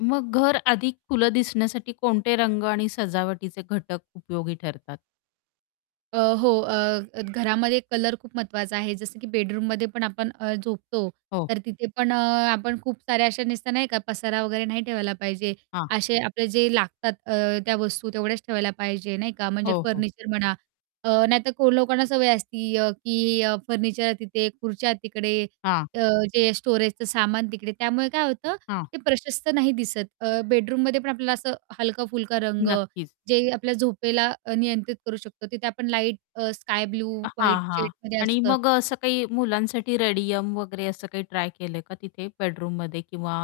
मग घर अधिक खुलं दिसण्यासाठी कोणते रंग आणि सजावटीचे घटक उपयोगी ठरतात? अ, हो. अ, अ, घरामध्ये कलर खूप महत्त्वाचा आहे, जसं की बेडरूममध्ये पण आपण अ, झोपतो, हो. तर तिथे पण अ, आपण खूप साऱ्या अशा नुसतं नाही का पसारा वगैरे नाही ठेवायला पाहिजे. हां. असे आपले जे लागतात अ, त्या वस्तू तेवढ्याच ठेवायला पाहिजे नाही का, म्हणजे हो, हो. फर्निचर म्हणा अ, नाहीतर कोण लोकांना सवय असती, अ, की अ, फर्निचर तिथे, खुर्च्या तिकडे, हां. अ, जे स्टोरेजचं सामान तिकडे, त्यामुळे काय होतं हां. ते प्रशस्त नाही दिसत. अ, बेडरूममध्ये पण आपल्याला असं हलका-फुलका रंग नक्कीच. जे आपल्या झोपला अ, नियंत्रित करू शकतो, तिथे आपण लाईट अ, स्काय ब्लू हां, व्हाईट हां. शेडमध्ये आणि असतं. मग अ, असं काही मुलांसाठी रेडियम वगैरे असं काही ट्राय केलंय का तिथे बेडरूममध्ये किंवा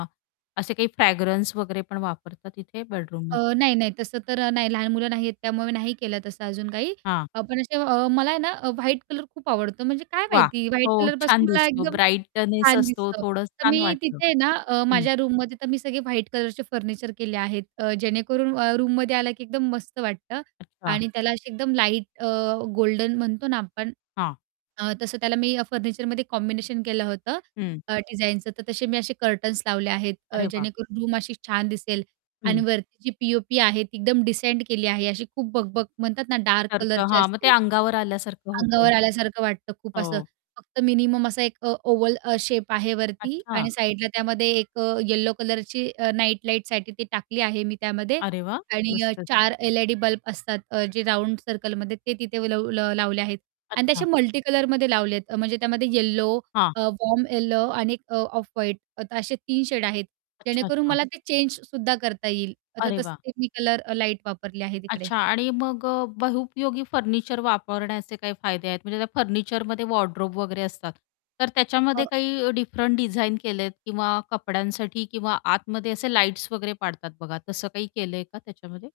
असे काही फ्रॅग्रन्स वगैरे पण वापरतात तिथे अ, बेडरूममध्ये? नाही, नाही तसं तर अ, नाही लहान मुलं नाही आहेत, त्यामुळे नाही केलं तसं अजून काही. हां. अ, पण असे अ, मला आहे ना अ, व्हाईट कलर खूप आवडतो म्हणजे काय वाह! माहिती व्हाईट हो. कलरपासून छान मला दिसतो एकदम ब्राइटनेस छान असतो दिसतं, थोडंच तर छान मी वाटतं. तिथे आहे ना, अ, हं. माझ्या रूममध्ये तर मी सगळे व्हाईट कलरचे फर्निचर केले आहेत, अ, जेणेकरून अ, रूममध्ये आला की एकदम मस्त वाटतं अच्छा. आणि त्याला अशी एकदम लाईट अ, गोल्डन म्हणतो ना आपण हां. अ, तसं त्याला मी अ, फर्निचरमध्ये कॉम्बिनेशन केलं होतं हं. अ, डिझाइनचं, तर तसे मी असे कर्टन्स लावले आहेत, अ, अरे वाह! जेणेकरून रूम अशी छान दिसेल आणि हं. वरती जी पी-ओ-पी आहे, ती एकदम डिसेंट केली आहे. अशी खूप बकबक म्हणतात ना, डार्क सारखं कलरचे हां. मग ते असते अंगावर आल्यासारखं होतं. अंगावर आल्यासारखं वाटतं खूप असं, हो. फक्त मिनिमम असा एक अ, ओवल अ, शेप आहे वरती अच्छा. आणि साईडला त्यामध्ये एक अ, येलो कलरची अ, नाईट लाईटसाठी ती टाकली आहे मी त्यामध्ये अरे वाह आणि अ, मस्तच! 4 एल-ई-डी बल्ब असतात, अ, जे राउंड सर्कलमध्ये ते तिथे लव लावले आहेत आणि ते अच्छा. असे मल्टीकलरमध्ये लावलेत. अ, म्हणजे त्यामध्ये येलो, हां. अ, वॉर्म येलो आणि 1 अ, ऑफ व्हाईट असे 3 शेड आहेत, अच्छा, जेणेकरून अच्छा. मला ते चेंजसुद्धा करता येईल. आता अरे वाह! तसं मी कलर अ, लाईट वापरले आहे तिकडे. अच्छा. आणि मग अ, बहुउपयोगी फर्निचर वापरण्याचे काही फायदे आहेत, म्हणजे त्या फर्निचरमध्ये वॉर्डरोब वगैरे असतात, तर त्याच्यामध्ये हो. काही डिफरंट डिझाइन केलेत किंवा कपड्यांसाठी किंवा आतमध्ये असे लाईट्स वगैरे पाडतात बघा, तसं काही केलंय का त्याच्यामध्ये?